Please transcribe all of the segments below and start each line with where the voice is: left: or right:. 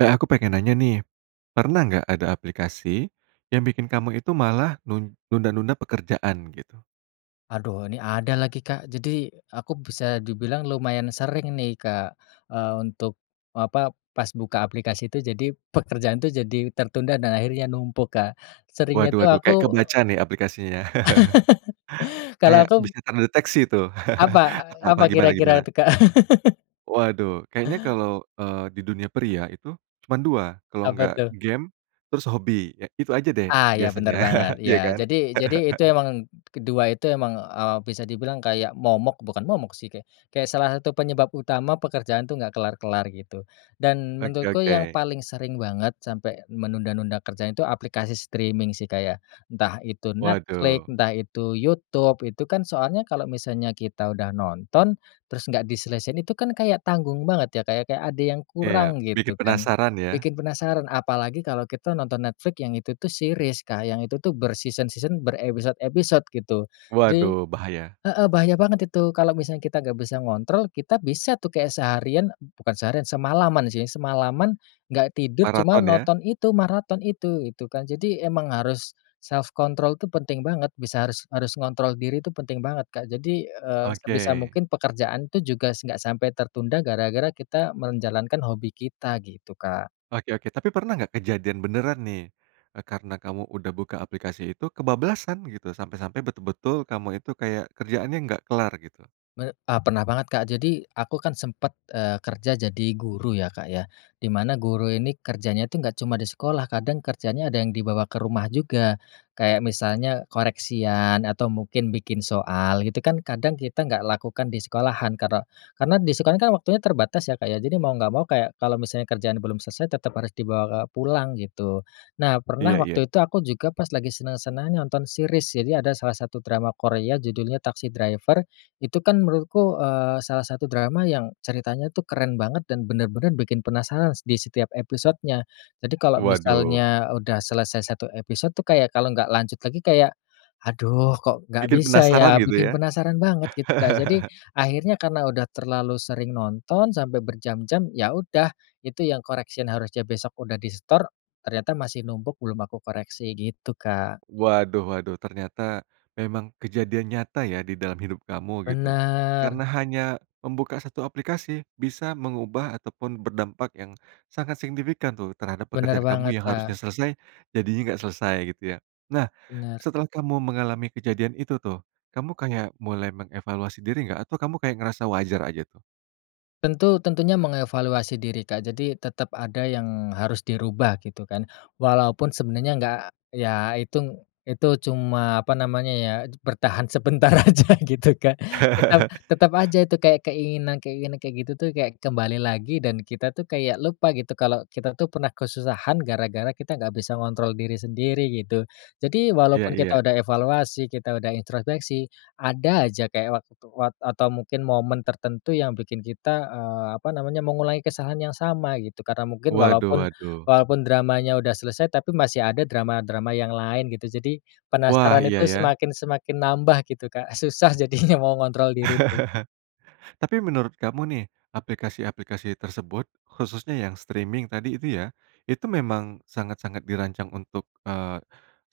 right: Eh aku pengen nanya nih, pernah nggak ada aplikasi yang bikin kamu itu malah nun nunda-nunda pekerjaan gitu?
left: Aduh ini ada lagi Kak, jadi aku bisa dibilang lumayan sering nih Kak, eee, untuk apa, pas buka aplikasi tuh jadi pekerjaan tuh jadi tertunda dan akhirnya numpuk Kak. Seringnya
right: Waduh
left: tuh
right: waduh
left: aku
right: kayak kebaca nih ya aplikasinya.
left: Kalau
right: Kayak
left: aku
right: bisa terdeteksi tuh.
left: Apa,
right: A apa
left: apa
right: gimana
left: kira-kira
right: gimana?
left: tuh Kak?
right: Waduh kayaknya kalau, eee, di dunia pria itu cuman 2, kalau
left: Apa
right: enggak
left: tuh?
right: game terus hobi, eee, itu aja deh
left: Ah iya
right: biasanya.
left: benar banget,
right: Iya
left: iya.
right: kan.
left: Jadi jadi itu emang, kedua itu emang, eee, bisa dibilang kayak momok bukan momok sih kayak kayak salah satu penyebab utama pekerjaan tuh nggak kelar-kelar gitu. Dan
right: Oke
left: menurutku yang
right: oke.
left: paling sering banget sampai menunda-nunda kerjaan tuh aplikasi streaming sih kayak entah itu Netflix,
right: Waduh.
left: entah itu YouTube, itu kan soalnya kalau misalnya kita udah nonton, terus nggak diselesain itu kan kayak tanggung banget ya kayak kayak ada yang
right: Iya.
left: kurang
right: Bikin
left: gitu kan.
right: penasaran ya?
left: Bikin penasaran apalagi kalau kita nonton Netflix yang itu tuh series Kak, yang itu tuh ber-season-season, berepisode-episode gitu. Jadi
right: Waduh bahaya.
left: heeh bahaya banget itu kalau misalnya kita nggak bisa ngontrol, kita bisa tuh kayak seharian bukan seharian, semalaman sih, semalaman nggak tidur cuma
right: Maraton ya.
left: nonton itu, maraton itu, itu kan. Jadi emang harus self control tuh penting banget, bisa harus harus ngontrol diri itu penting banget, Kak. Jadi, eee, sebisa
right: Oke.
left: mungkin pekerjaan itu juga nggak sampai tertunda gara-gara kita menjalankan hobi kita, gitu Kak.
right: Oke oke, tapi pernah nggak kejadian beneran nih, eee, karena kamu udah buka aplikasi itu, kebablasan gitu, sampai-sampai, betul-betul kamu itu kayak kerjaannya nggak kelar gitu?
left: Me eee, pernah banget Kak, jadi aku kan sempat, eee, kerja jadi guru ya Kak ya, di mana guru ini kerjanya itu nggak cuma di sekolah kadang kerjanya ada yang dibawa ke rumah juga, kayak misalnya koreksian atau mungkin bikin soal gitu kan kadang kita nggak lakukan di sekolahan karena karena di sekolah kan waktunya terbatas ya Kak ya, jadi mau nggak mau kayak kalau misalnya kerjaan belum selesai tetap harus dibawa pulang gitu. Nah pernah
right: Iya iya.
left: waktu itu aku juga pas lagi senang-senangnya nonton series, jadi ada salah satu drama Korea judulnya Taxi Driver, itu kan menurutku, eee, salah satu drama yang ceritanya tuh keren banget dan benar-benar bikin penasaran s di setiap episodenya. Jadi kalau
right: Waduh.
left: misalnya udah selesai 1 episode tuh kayak kalau nggak lanjut lagi kayak, "Aduh, kok nggak
right: Bikin
left: bisa
right: penasaran
left: ya."
right: gitu
left: bikin
right: ya.
left: penasaran banget gitu Kak. Jadi, akhirnya karena udah terlalu sering nonton sampai berjam-jam, ya udah, itu yang correction harusnya besok udah disetor, ternyata masih numpuk belum aku koreksi gitu Kak.
right: Waduh waduh ternyata memang kejadian nyata ya didalam hidup kamu gitu,
left: Benar.
right: karena hanya membuka 1 aplikasi bisa mengubah atau pun berdampak yang sangat signifikan tuh terhadap
left: Benar
right: pekerjaan kamu
left: banget
right: yang harusnya
left: Kak.
right: selesai, jadinya enggak selesai gitu ya. Nah,
left: Benar.
right: setelah kamu mengalami kejadian itu tuh, kamu kayak mulai mengevaluasi diri nggak? Atau kamu kayak ngerasa wajar aja tuh?
left: Tentu tentunya mengevaluasi diri Kak. Jadi tetap ada yang harus dirubah gitu kan, walaupun sebenarnya nggak ya itung itu cuma apa namanya ya, bertahan sebentar aja gitu kan. Tetap tetap aja itu kayak keinginan-keinginan kayak gitu tuh, kayak kembali lagi dan kita tuh kayak lupa gitu kalau kita tuh pernah kesusahan gara-gara kita nggak bisa ngontrol diri sendiri, gitu. Jadi
right: Iya
left: walaupun kita
right: iya.
left: udah evaluasi kita udah introspeksi, ada aja kayak waktu wat atau mungkin momen tertentu yang bikin kita, eee, apa namanya, mengulangi kesalahan yang sama gitu, karena mungkin
right: Waduh
left: walaupun
right: waduh.
left: walaupun dramanya udah selesai, tapi masih ada drama-drama yang lain gitu. Jadi,
right: Wah
left: penasaran itu
right: iya ya.
left: semakin-semakin nambah gitu Kak, susah jadinya mengontrol diri tuh.
right: Tapi menurut kamu nih, aplikasi-aplikasi tersebut khususnya yang streaming tadi itu ya, itu memang sangat-sangat dirancang untuk, eee,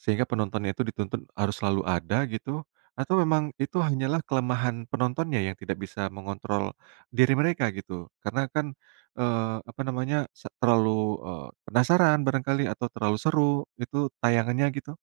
right: sehingga penontonnya itu dituntut harus selalu ada gitu? Atau memang itu hanyalah kelemahan penontonnya yang tidak bisa mengontrol diri mereka gitu? Karena kan, eee, apa namanya se terlalu, eee, penasaran barangkali atau terlalu seru itu tayangannya gitu?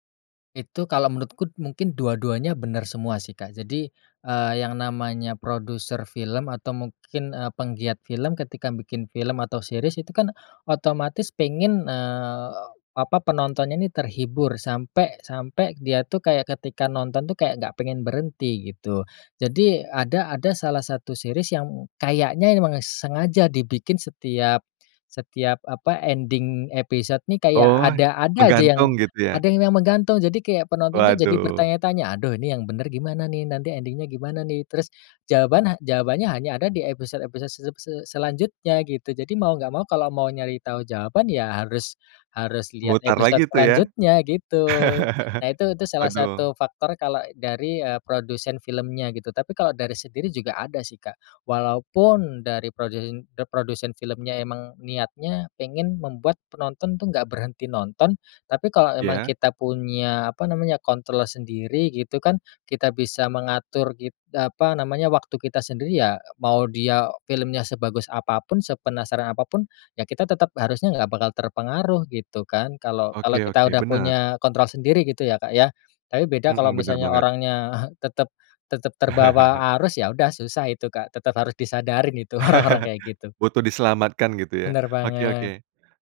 left: Itu kalau menurutku mungkin dua-duanya benar semua sih Kak, Jadi, eee, yang namanya produser film atau mungkin, eee, penggiat film ketika bikin film atau series itu kan, otomatis pengen, eee, apa, penontonnya nih terhibur sampai sampai dia tuh kayak ketika nonton tuh kayak nggak pengen berhenti gitu. Jadi ada ada salah satu series yang kayaknya memang sengaja dibikin setiap setiap apa ending episode nih kayak
right: Oh,
left: ada ada aja yang
right: menggantung gitu ya?
left: ada yang memang gantung, jadi kayak penonton tuh jadi
right: Waduh.
left: bertanya-tanya, "Aduh ini yang benar gimana nih, nanti ending-nya gimana nih?" Terus jawaban ha jawabannya hanya ada di episode-episode se se selanjutnya gitu, jadi mau nggak mau, kalau mau nyari tahu jawaban ya harus harus lihat
right: Mutar
left: episode
right: lagi tuh ya.
left: selanjutnya gitu. Nah itu itu salah
right: Waduh.
left: satu faktor kalau dari, eee, produsen filmnya gitu, tapi kalau dari sendiri juga ada sih Kak. Walaupun dari prodeen eee, produsen filmnya emang niatnya pengen membuat penonton tuh nggak berhenti nonton, tapi kalau emang
right: Iya.
left: kita punya apa namanya, kontrol sendiri gitu kan, kita bisa mengatur it apa namanya, waktu kita sendiri ya, mau dia filmnya sebagus apa pun, sepenasaran apa pun, ya kita tetap harusnya nggak bakal terpengaruh gitu kan kalau kalau
right: Oke
left: kita
right: oke
left: udah
right: benar.
left: punya kontrol sendiri gitu ya, Kak ya. Tapi beda kalau
right: Mhm benar
left: misalnya
right: banget.
left: orangnya tetap tetap terbawa arus ya udah susah itu Kak. Tetap harus disadarin itu orang-orang kayak gitu.
right: Butuh diselamatkan gitu ya,
left: Benar
right: oke
left: banget.
right: oke.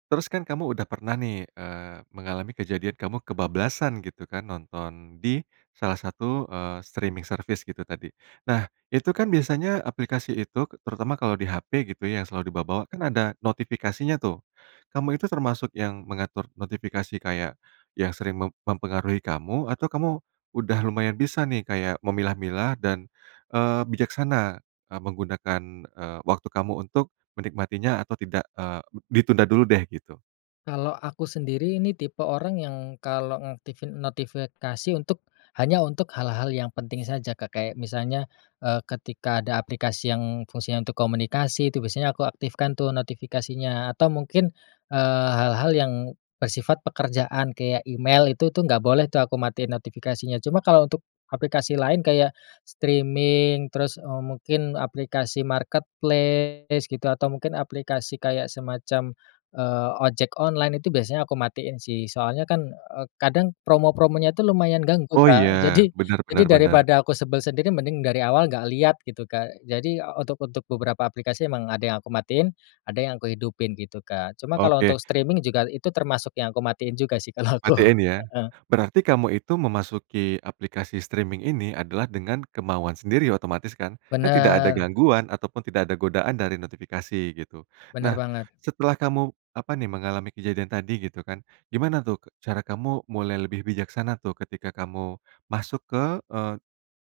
right: Terus kan kamu udah pernah nih, eee, mengalami kejadian kamu kebablasan gitu kan nonton di salah satu, eee, streaming service gitu tadi. Nah, itu kan biasanya aplikasi itu, terutama kalau di HP gitu yang selalu diba bawa, kan ada notifikasinya tuh. Kamu itu termasuk yang mengatur notifikasi kayak yang sering mem mempengaruhi kamu? Atau kamu udah lumayan bisa nih kayak memilah-milah dan, eee, bijaksana, eee, menggunakan, eee, waktu kamu untuk menikmatinya? Atau tidak, eee, ditunda dulu deh gitu.
left: Kalau aku sendiri ini tipe orang yang, kalau ngaktifin notifikasi untuk, hanya untuk hal-hal yang penting saja Kak, kayak misalnya, eee, ketika ada aplikasi yang fungsinya untuk komunikasi itu biasanya aku aktifkan tuh notifikasinya, atau mungkin, eee, hal-hal yang, bersifat pekerjaan kayak email itu tuh nggak boleh tuh aku matiin notifikasinya, cuma kalau untuk, aplikasi lain kayak, streaming terus, eee, mungkin aplikasi marketplace gitu, atau mungkin aplikasi kayak semacam, eee, ojek online itu biasanya aku matiin sih, soalnya kan, eee, kadang promo-promonya itu lumayan ganggu
right: Oh iya,
left: Kak. Jadi
right: benar benar
left: jadi
right: benar.
left: daripada aku sebel sendiri mending dari awal nggak lihat gitu Kak. Jadi, untuk untuk beberapa aplikasi emang ada yang aku matiin, ada yang aku hidupin gitu Kak. Cuma kalau untuk
right: Oke.
left: streaming juga itu termasuk yang aku matiin juga sih kalau aku.
right: Matiin ya,
left: Heeh.
right: berarti kamu itu memasuki aplikasi streaming ini adalah dengan kemauan sendiri otomatis kan, kan tidak ada
left: Benar.
right: gangguan ataupun tidak ada godaan dari notifikasi, gitu.
left: Benar
right: Nah,
left: banget.
right: setelah kamu, apa nih, mengalami kejadian tadi gitu kan, gimana tuh, cara kamu mulai lebih bijaksana tuh, ketika kamu, masuk ke, eee,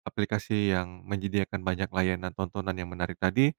right: aplikasi yang menyediakan banyak layanan tontonan yang menarik tadi,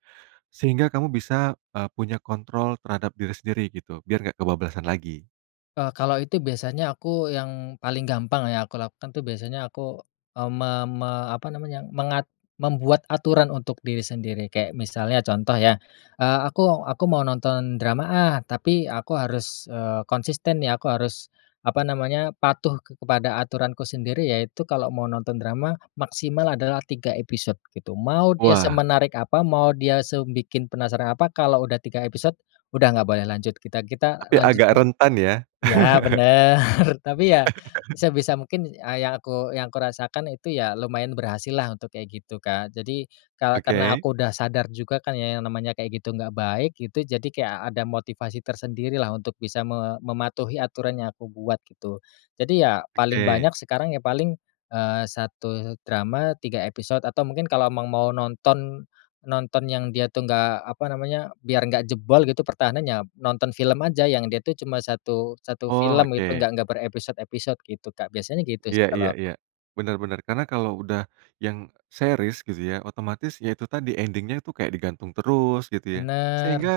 right: sehingga kamu bisa, eee, punya kontrol terhadap diri sendiri gitu, biar nggak kebablasan lagi?
left: E kalau itu biasanya aku, yang paling gampang ya aku lakukan tuh biasanya aku, mmm, me me apa namanya, mengat membuat aturan untuk diri sendiri. Kayak misalnya contoh ya, eee, aku aku mau nonton drama ah, tapi, aku harus, eee, konsisten ya aku harus, apa namanya, patuh kepada aturanku sendiri yaitu kalau mau nonton drama, maksimal adalah 3 episode, gitu. Mau dia
right: Wah.
left: semenarik apa, mau dia se bikin penasaran apa, kalau udah 3 episode, udah nggak boleh lanjut. Kita kita
right: Tapi agak
left: lanjutin,
right: rentan ya?
left: ya benar, tapi ya, sebisa mungkin yang aku yang aku rasakan itu ya lumayan berhasil lah untuk kayak gitu Kak. Jadi ka karena
right: Oke.
left: aku udah sadar juga kan ya yang namanya kayak gitu nggak baik, gitu, jadi kayak ada motivasi tersendiri lah untuk bisa me mematuhi aturan yang aku buat, gitu. Jadi ya, paling
right: Oke.
left: banyak sekarang ya paling, eee, satu drama 3 episode atau mungkin kalau emang mau nonton, nonton yang dia tuh nggak, apa namanya, biar nggak jebol gitu pertahanannya, nonton film aja, yang dia tuh cuma 1- 1
right: Oh
left: film itu,
right: oke.
left: enggak enggak berepisode-episode gitu Kak, biasanya gitu
right: Iya
left: sih
right: iya
left: kalau
right: iya,
left: aku.
right: benar benar karena kalau udah, yang, series gitu ya, otomatis ya itu tadi ending-nya itu kayak digantung terus, gitu ya.
left: Benar.
right: Sehingga,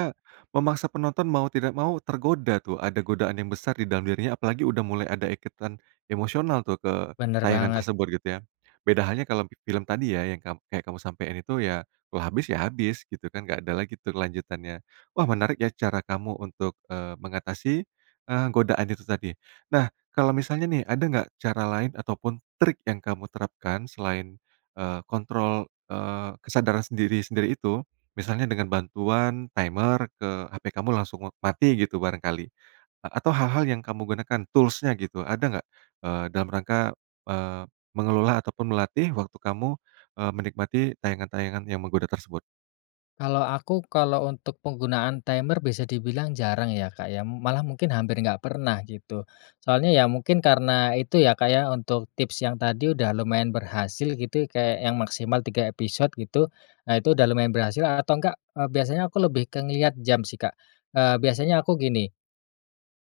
right: memaksa penonton mau tidak mau tergoda tuh, ada godaan yang besar di dalam dirinya apalagi udah mulai ada ikatan, emosional tuh, ke,
left: Benar
right: tayangan
left: banget.
right: tersebut gitu ya. Beda halnya kalau, film tadi ya yang kam kayak kamu sampein itu ya, kalau habis ya habis gitu kan, nggak ada lagi tuh kelanjutannya. Wah menarik ya cara kamu untuk, eee, mengatasi, eee, godaan itu tadi. Nah, kalau misalnya nih ada nggak, cara lain ataupun trik yang kamu terapkan, selain, eee, kontrol, eee, kesadaran sendiri-sendiri itu? Misalnya dengan bantuan timer ke HP kamu langsung mati gitu barangkali, atau hal-hal yang kamu gunakan, tools-nya gitu, ada nggak, eee, dalam rangka, eee, mengelola ataupun melatih waktu kamu, eee, menikmati tayangan-tayangan yang menggoda tersebut?
left: Kalau aku, kalau untuk penggunaan timer bisa di bilang jarang ya Kak ya, malah mungkin hampir nggak pernah gitu. Soalnya ya mungkin karena itu ya, kayak untuk tips yang tadi udah lumayan berhasil gitu, kayak yang maksimal 3 episode gitu. Nah itu, udah lumayan berhasil atau enggak, eee, biasanya aku lebih ke ngelihat jam sih Kak. Eee, biasanya aku gini,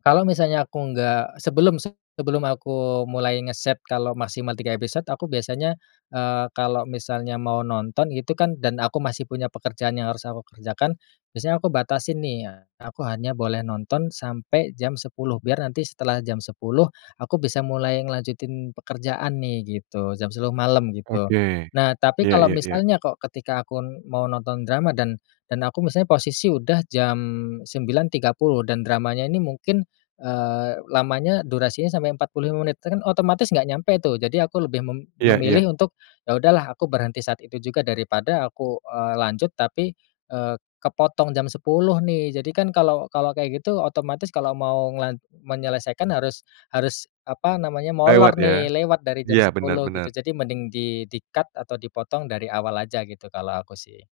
left: kalau misalnya aku nggak, sebelum sebelum aku mulai ngeset kalau maksimal 3 episode, aku biasanya, eee, kalau misalnya mau nonton gitu kan, dan aku masih punya pekerjaan yang harus aku kerjakan, biasanya aku batasi nih, aku hanya boleh nonton sampai jam 10.00 biar nanti setelah jam 10.00 aku bisa mulai ngelanjutin pekerjaan nih, gitu, jam 10.00 malam gitu.
right: Oke,
left: Nah tapi
right: iya
left: kalau
right: iya iya.
left: misalnya kok ketika aku mau nonton drama dan, dan aku misalnya posisi udah jam 09.30 dan dramanya ini mungkin, eee, lamanya durasinya sampai 45 menit kan otomatis nggak nyampe tuh, jadi aku lebih mem
right: Iya iya.
left: memilih untuk, ya udahlah aku berhenti saat itu juga, daripada aku, eee, lanjut tapi, eee, kepotong jam 10.00 nih, jadi kan kalau kalau kayak gitu otomatis kalau mau ngelan menyelesaikan harus, harus, apa namanya,
right: Lewat
left: molor
right: ya,
left: nih, lewat dari jam
right: iya benar
left: 10 gitu.
right: benar.
left: Jadi mending di di cut, atau dipotong dari awal aja gitu, kalau aku sih.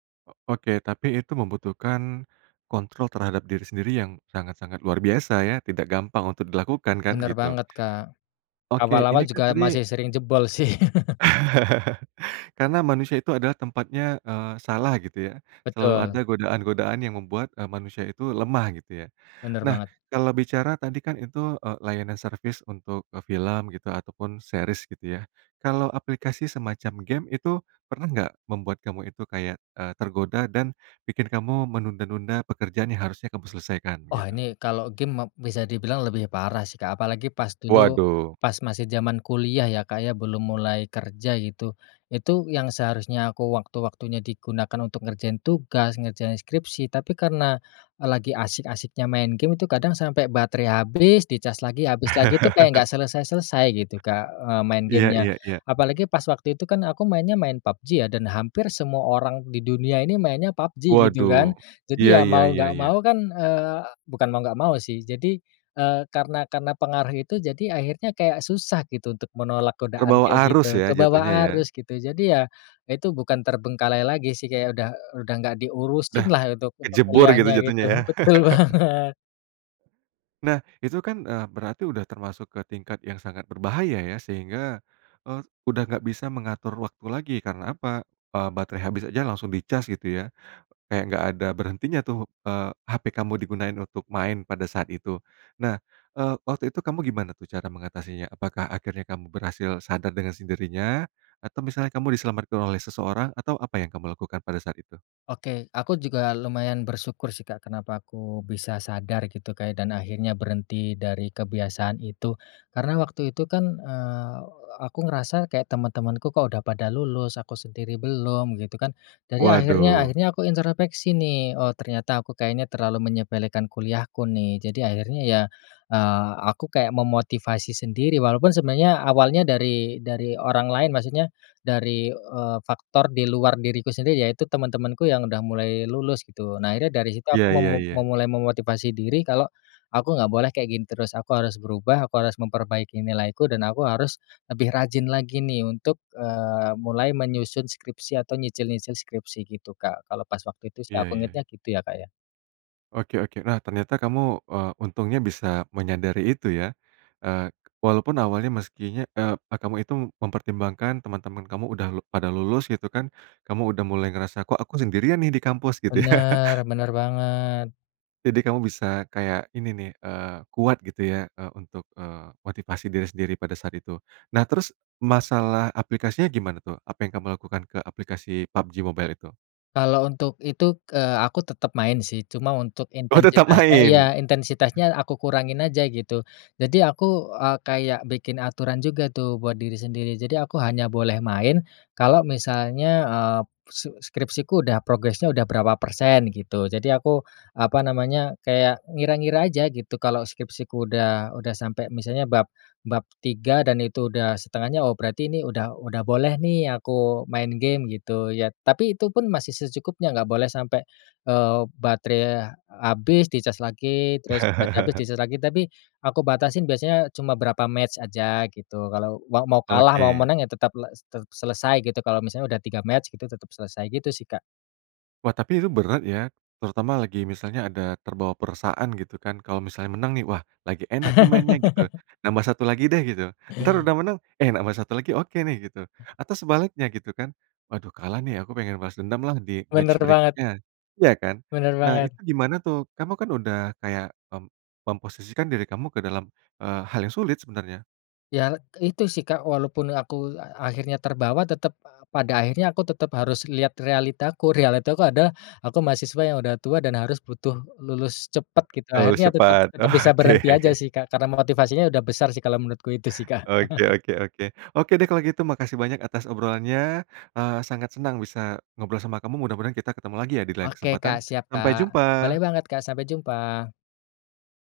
right: Oke tapi itu membutuhkan, kontrol terhadap diri sendiri yang sangat-sangat luar biasa ya, tidak gampang untuk di lakukan, kan
left: Benar
right: gitu.
left: banget Kak.
right: Oke,
left: Awal-awal
right: ini kan
left: juga
right: tadi
left: masih sering jebol sih.
right: karena manusia itu adalah tempatnya, eee, salah gitu ya, selalu ada
left: Betul.
right: godaan-godaan yang membuat, eee, manusia itu lemah, gitu ya.
left: Benar
right: Nah,
left: banget.
right: kalau bicara tadi kan itu, eee, layanan service untuk film gitu, ataupun series gitu ya. Kalau aplikasi semacam game itu, pernah nggak membuat kamu itu kayak, eee, tergoda dan, bikin kamu menunda-nunda pekerjaan yang harusnya kamu selesaikan
left: Oh
right: gitu?
left: ini kalau game ma bisa di bilang lebih parah sih Kak. Apalagi pas dulu,
right: Waduh.
left: pas masih zaman kuliah ya Kak ya, belum mulai kerja gitu. Itu, yang seharusnya aku waktu-waktunya di gunakan untuk ngerjain tugas, ngerjain skripsi tapi karena, lagi asyik-asyiknya main game itu kadang sampai baterai habis, dicas lagi habis lagi, itu kayak enggak selesai-selesai gitu Kak, eee, main
right: Iya
left: game-nya.
right: iya iya.
left: Apalagi pas waktu itu kan aku mainnya main PUBG ya. Dan hampir semua orang di dunia ini mainnya PUBG, gitu kan.
right: Waduh,
left: Jadi
right: iya
left: ya,
right: iya
left: mau
right: iya
left: nggak
right: iya.
left: mau kan, eee, bukan mau nggak mau sih. Jadi, eee, karena karena pengaruh itu jadi akhirnya kayak susah gitu untuk menolak godaan
right: Terbawa
left: kayak gitu,
right: arus ya,
left: ke bawa
right: jatuhnya ya?
left: arus gitu. Jadi ya, itu bukan terbengkalai lagi sih, kayak udah udah nggak diurusin
right: Dah
left: lah, untuk untuk
right: kecebur gitu
left: kuliahnya
right: jatuhnya
left: gitu.
right: ya?
left: Betul banget.
right: Nah, itu kan, eee, berarti udah termasuk ke tingkat yang sangat berbahaya, ya. Sehingga, eee, udah nggak bisa mengatur waktu lagi. Karena apa? Eee, baterai habis aja langsung dicas, gitu, ya. Kayak enggak ada berhentinya, tuh. Eee, HP kamu digunain untuk main pada saat itu. Nah, eee, waktu itu kamu gimana, tu, cara mengatasinya? Apakah akhirnya kamu berhasil sadar dengan sendirinya? Atau, misalnya, kamu diselamatkan oleh seseorang? Atau apa yang kamu lakukan pada saat itu?
left: Oke, aku juga lumayan bersyukur sih, Kak. Kenapa aku bisa sadar gitu, Kak, ya, dan akhirnya berhenti dari kebiasaan itu? Karena waktu itu kan, eee, aku ngerasa kayak temen-temenku kok udah pada lulus, aku sendiri belum gitu kan. Jadi akhirnya
right: Waduh.
left: akhirnya aku introspeksi nih. Oh, ternyata aku kayaknya terlalu menyepelekan kuliahku nih. Jadi akhirnya ya, eee, aku kayak memotivasi sendiri, walaupun sebenarnya awalnya dari dari orang lain, maksudnya dari, eee, faktor di luar diriku sendiri, yaitu teman-temanku yang udah mulai lulus gitu. Nah, akhirnya dari situ
right: Ya
left: aku
right: ya ya.
left: memu-memulai memotivasi diri kalau aku nggak boleh kayak gini terus. Aku harus berubah, aku harus memperbaiki nilaiku, dan aku harus lebih rajin lagi nih untuk, eee, mulai menyusun skripsi atau nyicil-nyicil skripsi gitu, Kak. Kalau pas waktu itu sih
right: Iya,
left: aku
right: ya.
left: ingetnya gitu ya, Kak, ya.
right: Oke oke. Nah, ternyata kamu, eee, untungnya bisa menyadari itu, ya. Eee, walaupun awalnya meskinya, eee, kamu itu mempertimbangkan teman-teman kamu. Udah le-pada lulus, gitu, kan. Kamu udah mulai ngerasa, “Kok aku sendirian, nih, di kampus,” gitu, ya.
left: Bener, bener banget.
right: Jadi, kamu bisa kayak ini, nih. Eee, kuat, gitu, ya. Eee, untuk, eee, motivasi diri sendiri pada saat itu. Nah, terus, masalah aplikasinya gimana, tuh? Apa yang kamu lakukan ke aplikasi PUBG Mobile itu?
left: Kalau untuk itu, eee, aku tetap main sih, cuma untuk
right: Oh tetap
left: intensitasnya.
right: main.
left: Ya, intensitasnya aku kurangin aja gitu. Jadi aku, eee, kayak bikin aturan juga tuh buat diri sendiri. Jadi aku hanya boleh main kalau misalnya, eee, s skripsiku udah progresnya udah berapa persen gitu. Jadi aku, apa namanya, kayak ngira-ngira aja gitu kalau skripsiku udah, udah sampai misalnya bab bab 3 dan itu udah 1/2-nya, oh berarti ini udah, udah boleh nih aku main game gitu ya. Tapi itupun masih secukupnya, nggak boleh sampai, eee, baterai habis, dicas lagi, terus batre habis, dicas lagi. Tapi aku batasin biasanya cuma berapa match aja gitu. Kalau mau mau kalah, mau
right: Oke.
left: menang, ya tetap le se selesai gitu. Kalau misalnya udah 3 match gitu, tetap selesai gitu sih, Kak.
right: Wah, tapi itu berat, ya. Terutama lagi, misalnya, ada terbawa perasaan, gitu, kan. Kalau misalnya menang, nih, "Wah, lagi enak, nih, mainnya, gitu. Nambah 1 lagi, deh," gitu. Entar udah menang, "Eh, nambah 1 lagi, oke, nih," gitu. Atau sebaliknya, gitu, kan. "Waduh, kalah, nih. Aku pengen balas dendam, lah, di match
left: Bener banget.
right: berikutnya." iya, kan?
left: Bener
right: Nah,
left: banget.
right: itu gimana, tuh? Kamu kan udah kayak mem memposisikan diri kamu ke dalam, eee, hal yang sulit, sebenarnya.
left: Ya, itu sih, Kak. Walaupun aku a-akhirnya terbawa, tetap p pada akhirnya aku tetap harus lihat realitaku. Realitaku adalah aku mahasiswa yang udah tua dan harus butuh lulus cepat. Gitu,
right: Lulus
left: akhirnya tetap,
right: cepat.
left: tetap bisa
right: Oke.
left: berhenti aja sih, Kak, karena motivasinya udah besar sih kalau menurutku. Itu sih, Kak.
right: Oke oke oke. Oke, deh kalau gitu makasih banyak atas obrolannya, eee, sangat senang bisa ngobrol sama kamu, mudah-mudahan kita ketemu lagi ya, di lain
left: Oke, Kak.
right: kesempatan,
left: Siap,
right: sampai
left: Kak. Boleh
right: jumpa.
left: banget, Kak. Sampai jumpa.